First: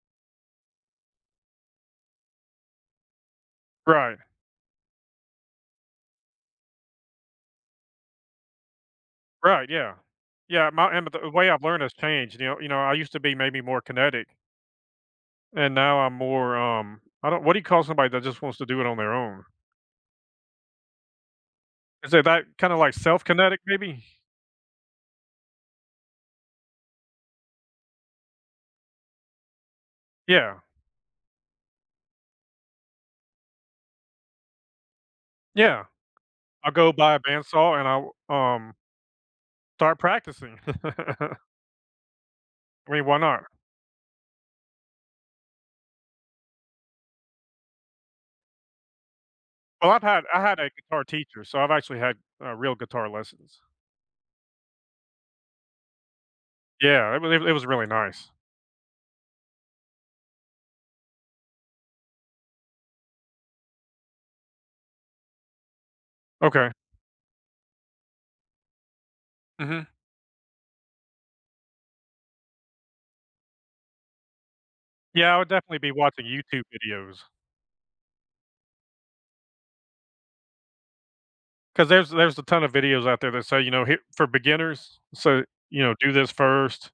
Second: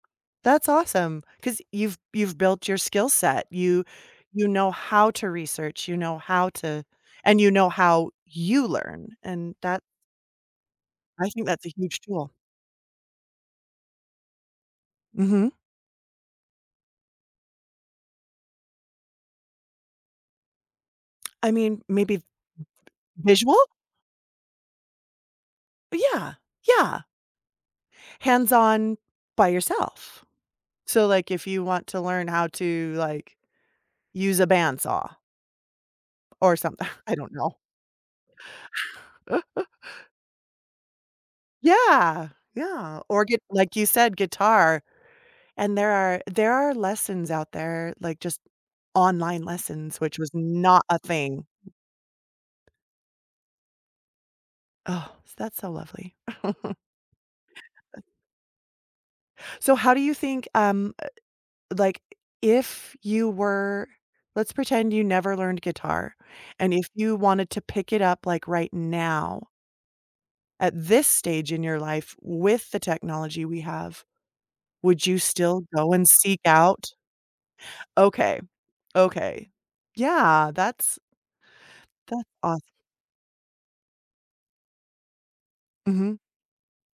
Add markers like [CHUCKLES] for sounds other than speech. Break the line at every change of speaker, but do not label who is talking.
That's awesome 'cause you've you've built your skill set. You
Right.
you know how to research, you know how to and you know how you learn, and
Right,
that
yeah. Yeah, my and m
I
the
think
way I've
that's a
learned has
huge tool.
changed, you know you know, I used to be maybe more kinetic
Mhm.
and now I'm more, um, I don't what do you call somebody that just wants to do it on their own?
[SMACKS LIPS] I mean, maybe v
Isn't that kinda, like,
visual?
self-kinetic maybe?
Yeah, yeah. Hands on, by yourself,
Yeah.
so, like, if you want to learn how to, like, use a band saw
Yeah,
or
I'll
someth
go
[SCOFFS]
buy
I
a
don't
band
know.
saw and I w um
[LAUGHS]
start practicing. [LAUGHS]
Yeah,
I
yeah,
mean, why
or gi
not?
like, you said, guitar, and there are there are lessons out there, like, just online
Well,
lessons,
I've
which
had
was
I had a
not a
guitar teacher,
thing.
so I've actually had, uh, real guitar lessons.
Oh, is that so lovely. [CHUCKLES]
Yeah, it was it was really nice.
So how do you think, um, eh, like, if you were let's pretend you never learned guitar,
Okay.
and if you wanted to pick it up, like, right now
Mhm.
at this stage in your life, with the technology we have, would you
Yeah, I would
still
definitely be
go and
watching
seek
YouTube
out
videos.
Okay. Okay. Yeah, that's
'Cause there's
that
there's a
awes
ton of videos out there that say, you know, "Here" for beginners, so, you know, "Do
Mhm.
this first."